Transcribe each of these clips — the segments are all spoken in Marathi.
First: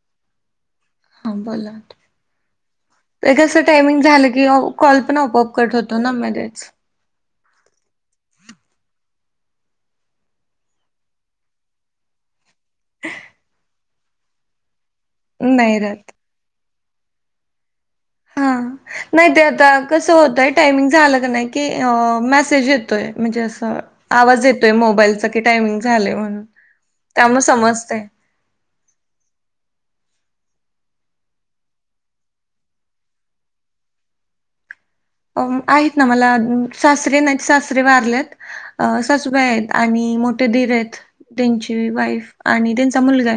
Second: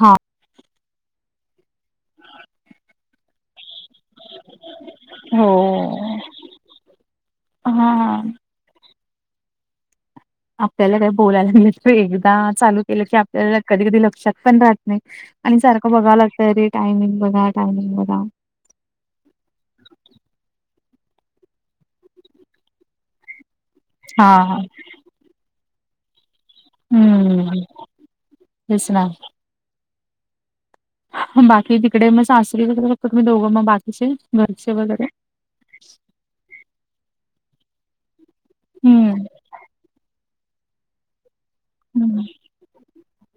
हा हां बोला ह [inaudible] ते कसं टाइमिंग झालं की कॉल पण हो. आपोआप कट होतो ना मध्येच. हा आपल्याला काही बोलायला लागलं एकदा चालू केलं की आपल्याला कधी कधी लक्षात पण राहत- नाही आणि नाही सारखं राहत बघाव लागतं रे टायमिंग बघा टायमिंग बघा. हां नाही ते आता कसं होतंय टायमिंग झा झालं का नाही की मेसेज येतोय म्हणजे असं- आवाज हां. येतोय मोबाईलचा की टायमिंग झालंय म्हणून, त्यामुळे हम्म समजतंय. असं बाकी तिकडे मग सासरी वगैरे फक्त मी दोघं मग बाकीचे घरचे वगैरे- अ आहेत ना मला सासरे नाही सासरे वारलेत अं - हं. सासुबाई आयेत आणि मोठे दीर आहेत त्यां- हं. वाईफ आणि त्यांचा मुलगा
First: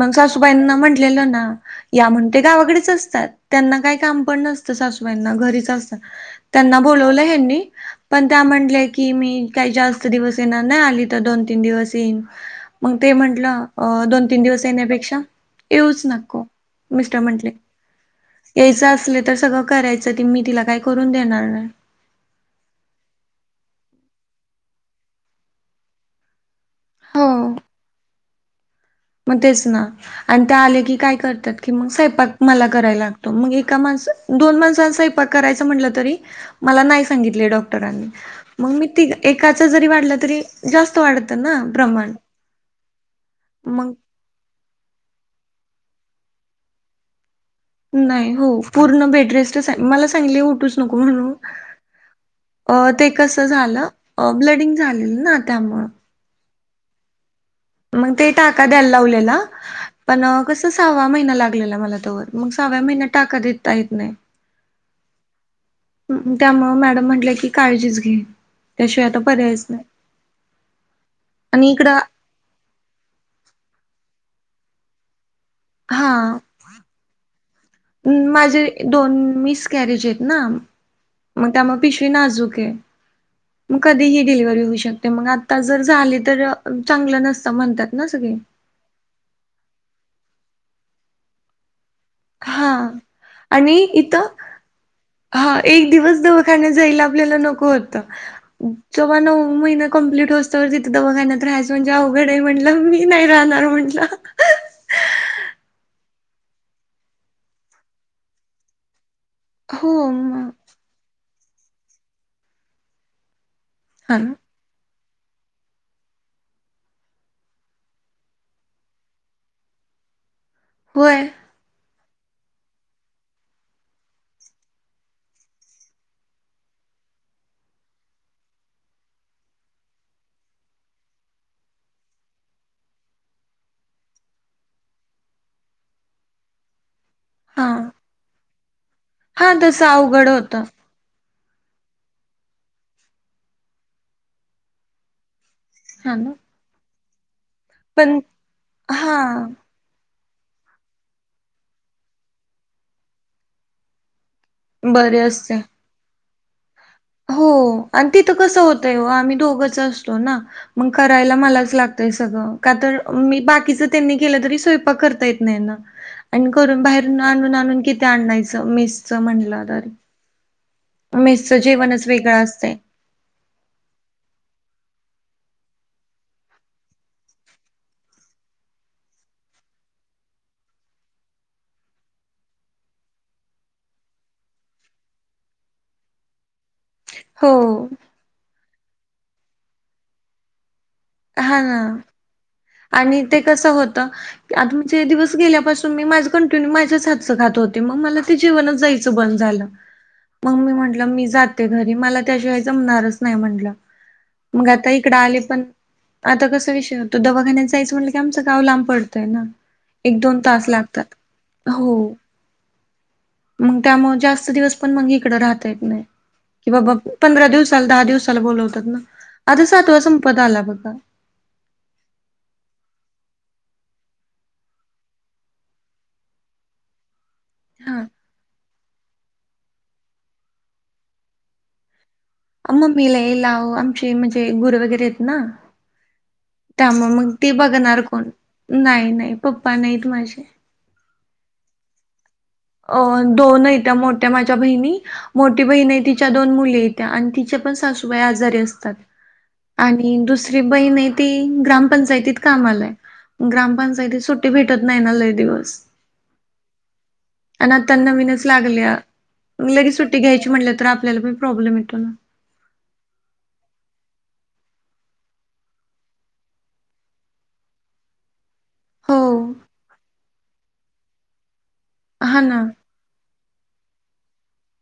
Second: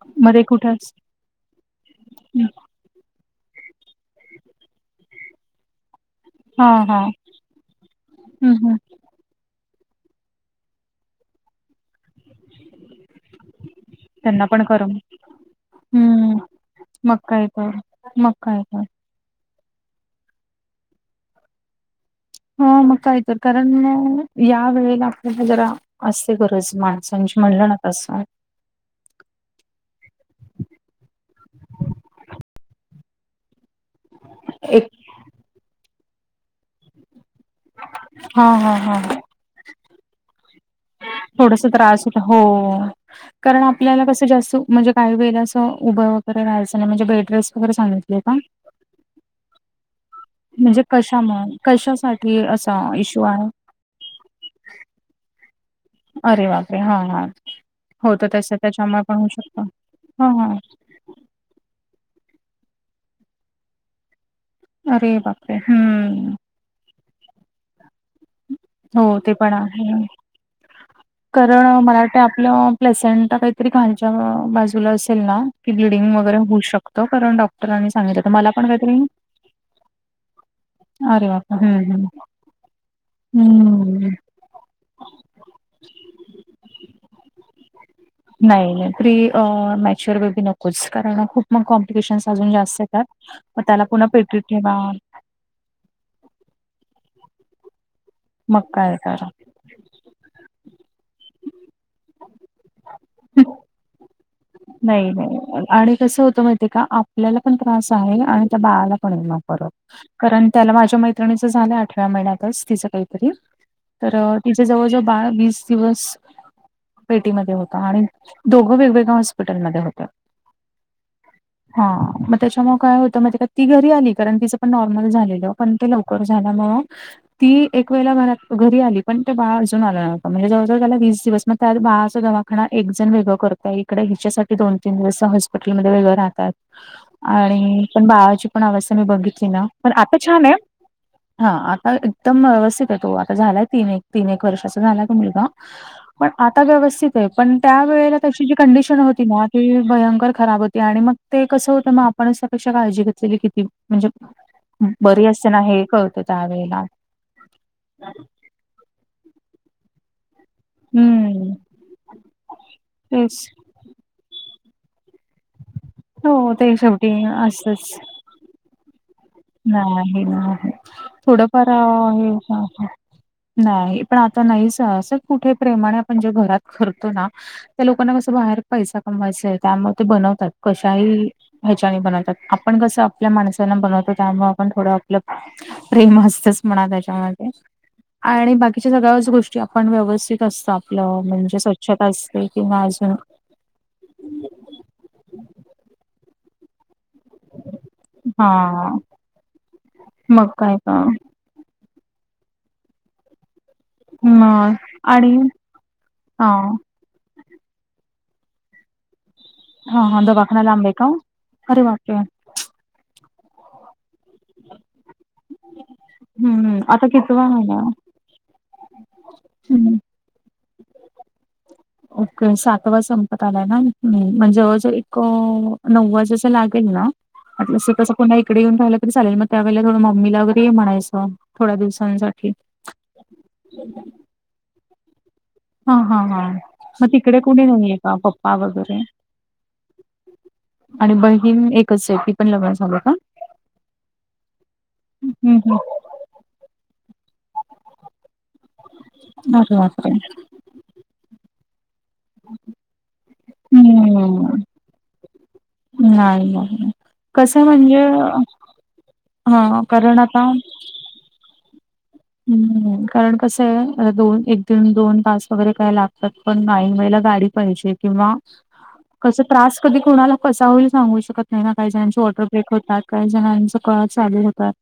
मग ते कुठं सासूबाईंना अस म्हटलेल ना, या म्हणते गावाकडेच असतात, त्यांना काही काम पण नसतं सासूबाईना घरीच असतं, त्यांना हां, हां. बोलावल हेनी पण त्या हं, हं. म्हणाल्या की, की मी काही जास्त दिवस येणार नाही, आली तर दोन तीन दिवस येईन. मग ते म्हंटलं अ दोन तीन त्यांना पण दिवस करमत येण्यापेक्षा येऊच हं. नको. मग मिस्टर काय म्हंटले तर मग काय तर. यायचं असले तर सगळं करायचं ते मी तिला काय करून देणार नाही. ह मग काही तर कारण या वेळेला आपल्याला जरा असते गरज. हो माणसांची म्हणलंण तसं मग तेच ना आणि ते आले की काय करतात की मग स्वयंपाक मला करायला लाग तो मग एका माणस दोन एक माणसाचा स्वयंपाक करायच म्हटलं तरी मला नाही सांगितले डॉ डॉक्टरांनी हा मग हा मी हा तीघ हा. एका जरी वाढल तरी, जास्त वाढतं ना थोडस त्रास प्रमाण होता हो हो हो कारण मग आपल्याला कस, जास्त म्हणजे काहीे वेळेला असं उभं वैगेरे राहायचं नाही म्हणजे बेड रेस नाही हो पूर्ण बेडरेस्ट आहे मला सांगितलंय उठूच म्हणजे नको म्हणून. कशामुळे कशासाठी असा अ ते इश्यू कस आहे झालं ब्लडिंग झालेलं ना त्यामुळ. अरे बाप रे हा हा. मग होत ते तस टाका द्यायला त्याच्यामुळे पण होऊ लावलेला शकत पण हा हा कस सववा महिना लागलेला मला तोवर मग सहाव्या महिन्यात टाका देता येत नाही. अरे बा- त्यामूळ मॅडम म्हटल्या की काळजीच घे. त्याशिवाय आता हो ते पण पर्यायच नाही आहे. कारण आणि इकडं मला वाटतंय आपलं, पलेसंट काहीतरी खालच्या बाजूला असेल ना, की हा ब्लिडिंग वगैरे होऊ शकतं कारण डॉक्टरांनी सांगितलं तर मला माझे पण काहीतरी, दोन मिस कॅरेज आहेत ना मग अरे बाप त्यामुळे हम्म पिशवी नाजूक आहे हम्म.. मग हम्म कधीही डिलिव्ही होऊ शकते, मग आता जर झाली तर चांगलं नसतं म्हणतात ना सगळे. नाही नाही प्री मॅचर वे बी नकोच कारण खूप मग कॉम्प्लिकेशन्, अजून हा जात येतात मग आणि त्याला पुन्हा इथं पेटीत ठेवा. हा एक दिवस दवाखान्यात जायला आपल्याला नको मग होतं काय जेव्हा तर नऊ महिन्या कंप्लीट होऊ स्तोवर तिथ दवाखान्यात राहायचं म्हणजे अवघड आहे म्हटलं मी नाही राहणार म्हंटलं. नाही नाही आणि कसं होत माहित का आपल्याला पण त्रास आहे आणि त्या बाळाला पण आहे मग. हो कारण मग त्याला माझ्या मैत्रिणीच झालं आठव्या महिन्यातच तिचं काहीतरी हा ना तर, तिच जवळजवळ बाळ वीस दिवस पेटीमध्ये होत, आणि दोघं वेगवेगळा हॉस हॉस्पिटलमध्ये होत. होय. हा मग त्याच्यामुळे काय होतं माहित का ती घरी आली कारण तिचं पण नॉर्मल झालेलं, पण ते लवकर झाल्यामुळ, ती एक वेळेला घरात घरी आली पण ते बाळा अजून आलं नव्हतं म्हणजे जवळजवळ त्याला वीस दिवस मग त्या बाळाचा दवा खाना एक जण वेगं करताय इकडे, तिच्यासाठी दोन तीन दिवस सह हॉस्पिटल मध्ये वेगळ राहातात हा आणि पण बाळाची, पण अवस्था मी बघितली हा ना, तसं पण आता अवघड छान आहे. होतं हा आता एकदम व्यवस्थित आहे तो, आता झालाय तीन एक तीन एक वर्षाचा झालाय तो मुलगा. हा पण ना आता व्यवथित आहे, पण त्या पण वेळेला त्याची जी कंडिशन हो हा भयंकर खराब होती आणि मग ते कसं होत मग आपणचपेक्षा काळजी घेतलेली किती म्हणजे, [inaudible] बरी असते ना हे कळतं त्यावेेळेला, हो आणि तिथं कसं होतय ओ आम्ही दोघंच असतो ना. मग करायला हम्म. मलाच लागतंय सगळं का तर तेच मी बाकीच, त्यांनी केलं तरी स्वयंपाक करता येत नाहीना. आणि हो ते करून शेवटी बाहेरून आणून आणून असंच किती आणायचं मसच म्हण. नाही नाही थोडंफार जेवणच हे वेगळं का. असतंय नाही पण आता नाहीच असं कुठे प्रेमाणे आपण जे घरात करतो ना. त्या लोकांना कसं बाहेर पैसा कमवायचा आहे त्यामुळे ते बनवतात कशाही. ह्याच्या बनवतात आपण कसं आपल्या माणसाना बनवतो. त्यामुळे आपण थोडं आपलं प्रेम असतच म्हणा त्याच्यामध्ये. हो आणि बाकीच्या सगळ्याच गोष्टी आपण व्यवस्थित असतो आपलं म्हणजे हा ना स्वच्छता असते. किंवा अजून आणि ते. दिवस गेल्याून मी मा कंटिन्यू माझ्या हात खात होते मग म. जीव हा जायच ब झालं मग मी काय तर म्हटीात. ते घरी मला त्याशिवाय जमणारच नाही म्हटलं. मग आता इकड आले पण आता हा कस विषयत. तो दवाखान्या जायच म्हटलं की आमच गाव लांब पडतंय ना. हा एक हा दोन दवाखाना तास लांब आहे का? लागतात अरे हो. बापरे! मग त्यामुळे जास्त दिवस पण मग इकड राहता येत नाही. कि हम्म बाबा आता पंधरा कितवा महिना? दिवसाला दहा दिवसाला बोलवतात ना आता हम्म. सातवा संपत आला बघा. ओके सातवा संपत आलाय ना म्हण जवळजवळ एक नव्वा जसं लागेल ना. म्हटलंस हा कसं पुन इकडे येऊन राहिय. चालेल मग त्याळेला थोडं मम्मीला वगैरे म्हणायचं थोड्या दिवसांसाठी. अम्म मीला ये लाव आमचे म्हणजे गुरु वगैरे आहेत ना. हां हां हां त्या म मग तिकडे ते कुणी नाहीये बघणार का कोण पप्पा वगैरे नाही नाही पप्पा नाहीत माझे. आणि बहीण एकच आहे. पण लग्न अ झालं का? दोन आहे त्या मोठ्या माझ्या बहिणी हं मोठी हं बहीण आहे ति दोन मुली य्या आणि ति पण सासूबाई आजारी असतात अरे बापरे! आणि दुसरी जी बहीण ती ग्रामपंचायतीत काम आलाय. ग्रामपंचायती सुट्टी हम्म भेटत नाही ना लई दिवस नाही नाही कस आणि आता म्हणजे. नवीनच लागल्या. हा लगेच कारण सुट्टी आता. घ्यायची म्हटलं तर आपल्याला प प्रॉलेम येतो ना. हम्म कारण कस आहे दोन एक दिन दोन तास वगैरे काय लागतात पण गाईन वळेला गाडी. पाहिजे किंवा हो क त्रास कधी कोणाला कसा होईल सांगू शकत. का ना काही जणची हा ऑर्डर ना. बेक होतात. काही जणांचा कळ चालू होतात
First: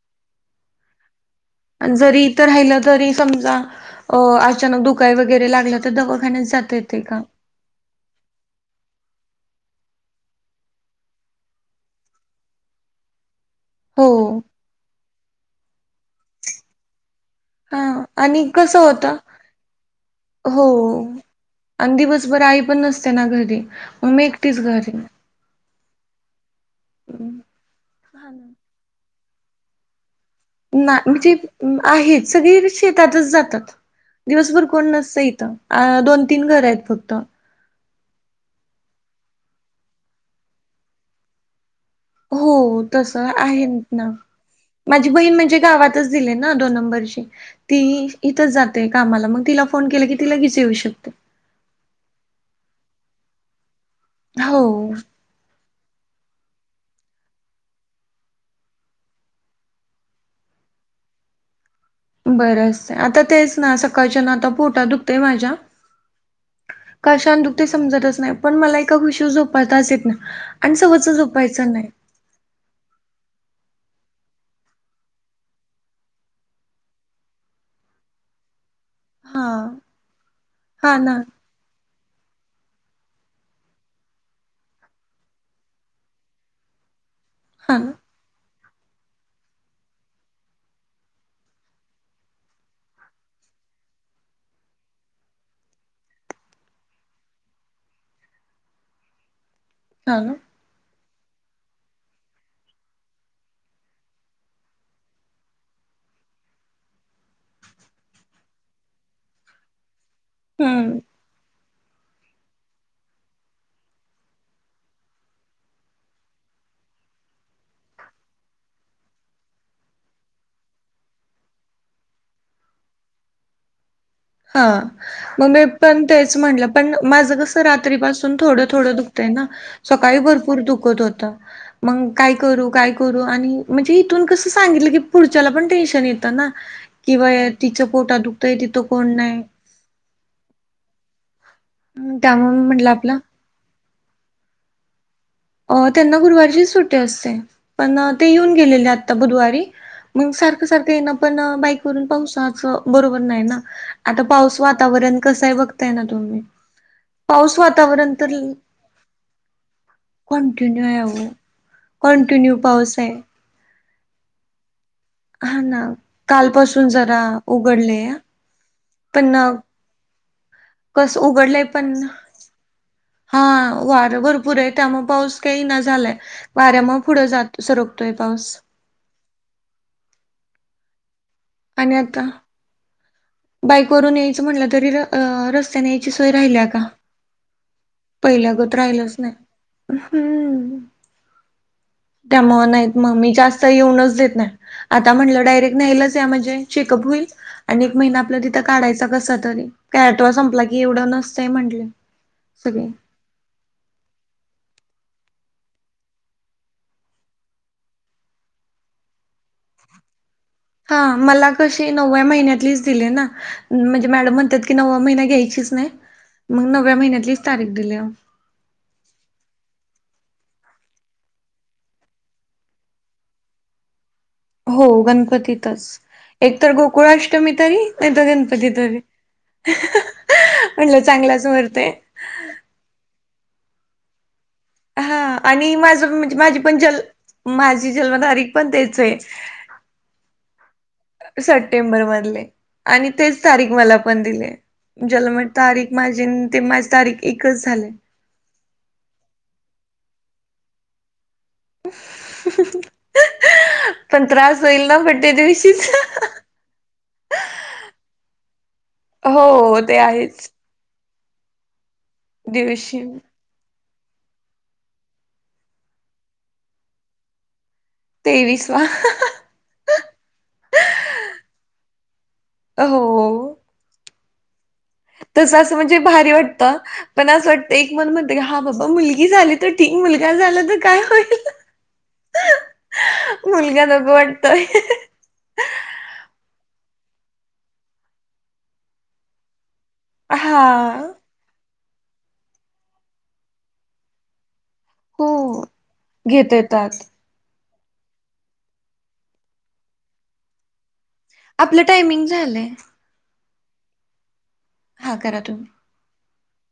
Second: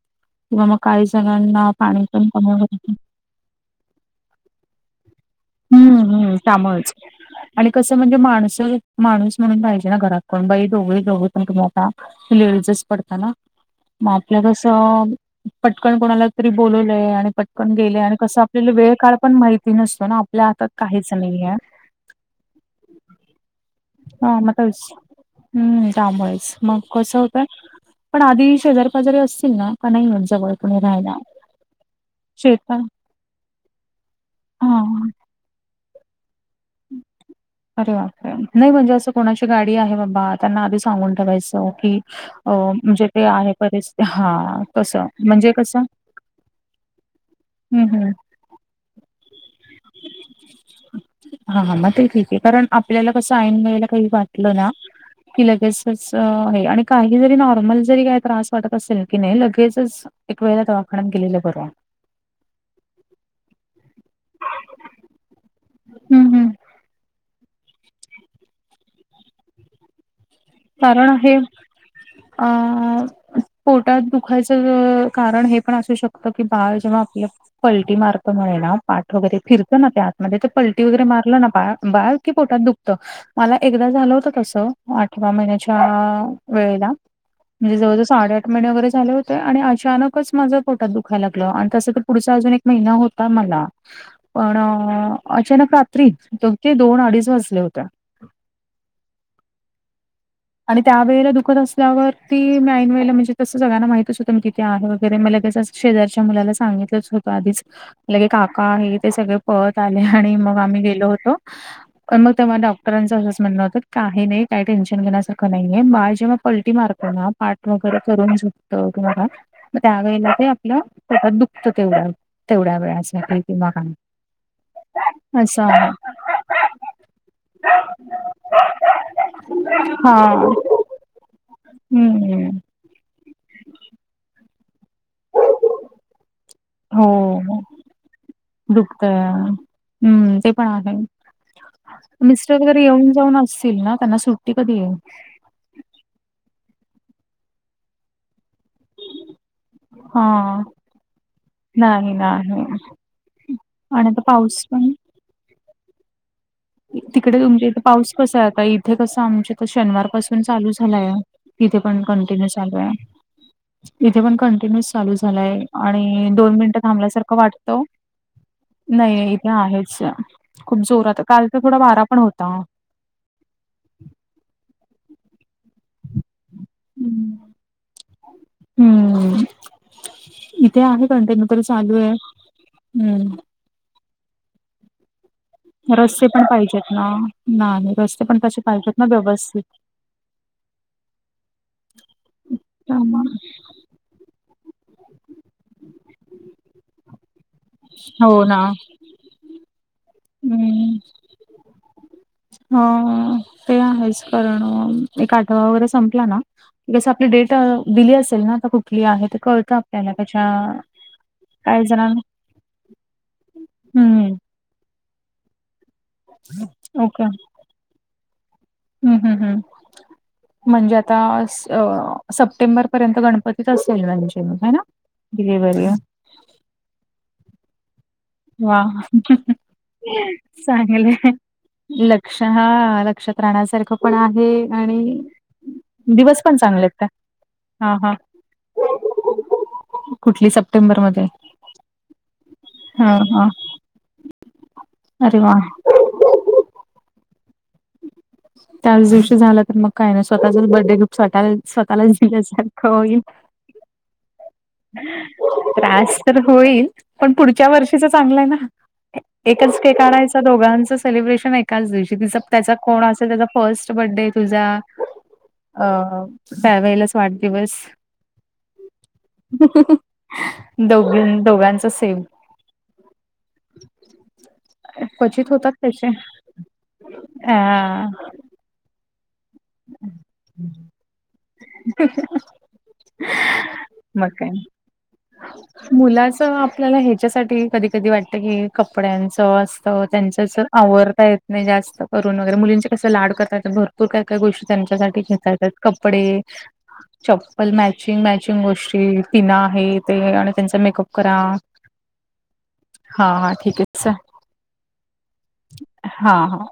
किंवा मग काही जणांना. पाणी जरी पण इ तर कमी होत राहिलं तरी समजा अ अचानक दुख. काय वगैरे लागलं हम्म तर हम्म दवाखान्यास जाता त्यामुळेच येतेका? आणि कसं म्हणजे माणस, माणूस म्हणून पाहिजे ना घरातून बाई दोघे हे दोघ पण कमवता. लेडीज पडत ना. हो मग आपल्या कस पटकन कोणाला तरी बोलवलंय आणि प. पण गेले आणि कसं आपल्याला वेळ काळ पण माहिती नसतो ना आपल्या हो हातात काहीच नाहीये आणि दिवसभर आई पण नसते ना घरी मग मी एकटीच हामता घरी. हम्म त्यामुळेच मग कसं होतय पण हां ना. आधी शेजार शेजारी असतील ना का नाही ह्यांच्या मुळे ना म्हणजे आहेत सगळी शेतातच जातात. दिवसभर हा कोण नसतं इथं अ दोन, तीन घर आहेत फक्त. अरे बापरे रे नाही म्हणजे असं कोणाची गाडी आहे बाबा त्यांना आधी सांगून ठेवायचं की. अ हो म्हणजे तस ते आहे परिस्थिती ना हा कसं माझी बहीण म्हणजे कसं गावातच दिली ना दोन नंबरची. ती हं हं इथच जाते कामाला मग तिला फोन केला की ति लागेच येऊ शकते. हा, हा मग ते ठीक आहे कारण आपल्याला कसं ऐन वेळेल काही वाटलं हो ना कि लगेचच आहे आणि काही जरी नॉर्मल जरी काही त्रास वाटत असेल की नाही लगेचच एक वेळेला दवाखान्यात गेलेलं बर. बरं असते आता तेच ना सकाळच्या ना आता पोटा दुखतय माझ्या हम्म, हम्म. कशा दुखते समजतच नाही पण मला एका ऊशीवर झोपताच येत नाही. आणि सवच कारण हे. झोपायचं अ [inaudible] पोटात दुखायचं कारण हे पण असू शकतं की बाळ जेव्हा आपल्या पलटी मारत म्हणेना पाठ वगैरे हा फिरतं ना ते आतमध्ये तर पलटी वगैरे मारलं ना बार बाळ की पोटात दुखत मला एकदा झालं होतं तसं आठवा महिन्याच्या आ वेळेला म्हणजे हा ना जवळ, जवळ साडे आठ वगैरे झाले होते आणि अचानकच माझं फोटात दुखाला लागलं आणि तसं तर पुढचं अजून एक महिना होता मला. पण अचानक रात्री एक ते दोन अडीच वाजले होते. [inaudible] आणि त्या वेळेला दुखत असल्यावर ती ऐन वेळे म्हणजेसं सगळ्यांना माहितच होतं मी तिथे आहे वगैरे मला लगेचच शेजारच्या मुलाला सांगितलंच होतं आधीच लगे काका हे ते सगळे पळत आले आणि मग आम्ही हम्म. गेलो होतो. पण मग ते डॉक्टरांच असंच म्हणतं काही नाही काही टेन्शन घेण्या सारखं नाहीये बाळ जेव्हा पलटी मारतो ना पाठ वगैरे करून झुकत तेव्हा मग त्यावेळेला ते आपलं पोटात दुखत तेवढ्या, तेवढ्या वेळासाठी किंवा काय. हा. मग असं मी आहे. पण तेच म्हणलं पण माझ कसं रात्रीपसून थोडं, थोडं दुखतंय ना काही हा. भरपूर दुखत होत. मग काय हम्म करु? काय करू आणि म्हणजे इथून कस सांगितलं की पुढच्याला पण टेन्शन येतना किंवा तिच पोटा दुखतय तिथ. तर हम्म ते पण आहे. हम्म, त्यामुळे मिस्टर घरी म्हटलं येऊन, आपलं जाऊन असतील ना त्यांना सुट्टी कधी आहे? अ त्यांना गुरुवारीचीच सुट्टी असते पण ते येऊन गेलेले आता बुधवारी मग हा सारखं, सारखं आहे ना पण बाईक वरून नाही नाही पावसाचं बरोबर नाही ना. आता पाऊस वातावरण कसय बघताय ना तुम्ही? तिकडे पाऊस तुमच्या इथ पाऊस वातावरण कसा आहे तर आता इथे कसं आमच्या तर शनिवार पासुन चालू कंटिन्यू आहे झालाय ओ तथे पण कंटिन्यू चालू आहे. तथे पण कंटिन्यू चालू झालाय हा ना आणि दोन मिनट कालपासून जरा थांबल्यासारखं वाटतो. उघडलेय नाही, नाही पण इथे आहेच खूप कस जोरात. काल तर उघडलंय थोडा पण वारा होता. हा वारं भरपूर आहे त्यामुळे पाऊस काहीही ना झाला. वाऱ्या मुळ पुढं जात सरकतोय पाऊस. हम्म इथे आहे कंटिन्यू तररी चालू आहे हम्म. बाईक वरून यायचं म्हटलं तरी आ रस्त्याने यायची रस्ते सोय पण राहिल्या का पाहिजेत ना नाही रस्ते पण तसे पहिल्यागत पाहिजेत ना राहिलच नाही. व्यवस्थित हम् त्यामूळ नाईत म मी त्यामुळे जास्त स्त इयऊनच देत नाई, आता म्हंटलं डायरेक्ट न्यायलाच या म्हणजे चेकअप होईल. हो ना हे कस तरी काय आठवा संपला की, हम्म एवढं नसतंय म्हंटले सगळे. हो ते आहेच, कारण एक आठवा वगैरे संपला ना तेच आपली डेट दिली असेल ना, आता कुठली आहे तर कळतं आपल्याला त्याच्या हा मला काय कशी जणांना नवव्या महिन्यातलीच दिलीय ना म्हणजे मॅडम हम्म म्हणतात की नववा महिना घ्यायचीच नाही, मग नव्या महिन्यातलीच तारीख दिलीया. ह हा हा. म्हणजे आता स सप्टेंबर पर्यंत गणपतीच असेल म्हणजे मग है ना हो गणपतीतच, डिलिव्हरी एक तर गोकुळाष्टमी तरी, नाही तर गण पती वा तरी म्हटलं चांगलाच मुहूर्त हाय. क्ष हा लक्ष्यात राहण्या सारखं पण आहे हा आणि आणि माझं म्हणजे दिवस पण माझी चांगले आहेत जल त्या. माझी जन्म तारीक पण तेच हाय. कुठली सप्टेंबर मध्ये? सप्टेंबर मधले. आणि हा तेच हा तारीख मला पण दिलेय, अरे जन्म वा. तारीख माझी ती माझी तारीख एकच झालेत. त्याच दिवशी झालं तर, मग काही नाही स्वतःचाच बर्थडे गिप्ट, स्वतः स्वतःला दिल्यासारखं होईल. पण त्रास होईल ना बड्डे दिवशीच. त्रास तर होईल, पण पुढच्या वर्षीच चांगलं हाय ना. एकच हो ते केक आणायचा आहेच दोघांचं सेलिब्रेशन एकाच दिवशी, कस त्याचा दिवशी कोण असेल त्याचा फस्ट बड्डे तुझा अ त्या्वेलाच वाढदिवस तेवीसवा [inaudible] दोघजन दोघांच सेम. अ हो. क्वचित तसं होतात असं म्हणजे तसे भारी वाटतं, पण असं अ वाटत एक मन म्हण त की, हा बाबा मुलगी झाली तर ठीक, मुलगा झाला तर काय होईल. मुलगा नको मग काय वाटतोय. मुलाच आपल्याला ह्याच्यासाठी कधी कधी वाटत की कपड्यांचं अस तर त्यांचच हा आवर ता येत नाही जास्त करून वगैरे, मुलींचे कसं लाड करता येतात भर पुर काय काय गोष्टी त्यांच्यासाठी हो घेता येतात. कपडे घेता येतात. चप्पल, मॅचिंग मॅचिंग गोष्टी, पिना आहे ते आणि त्यांचा मेकअप करा आपलं टायमिंग झालंय. हा हा ठीक ये [unintelligible] हा करा तुम्ही. हा हा.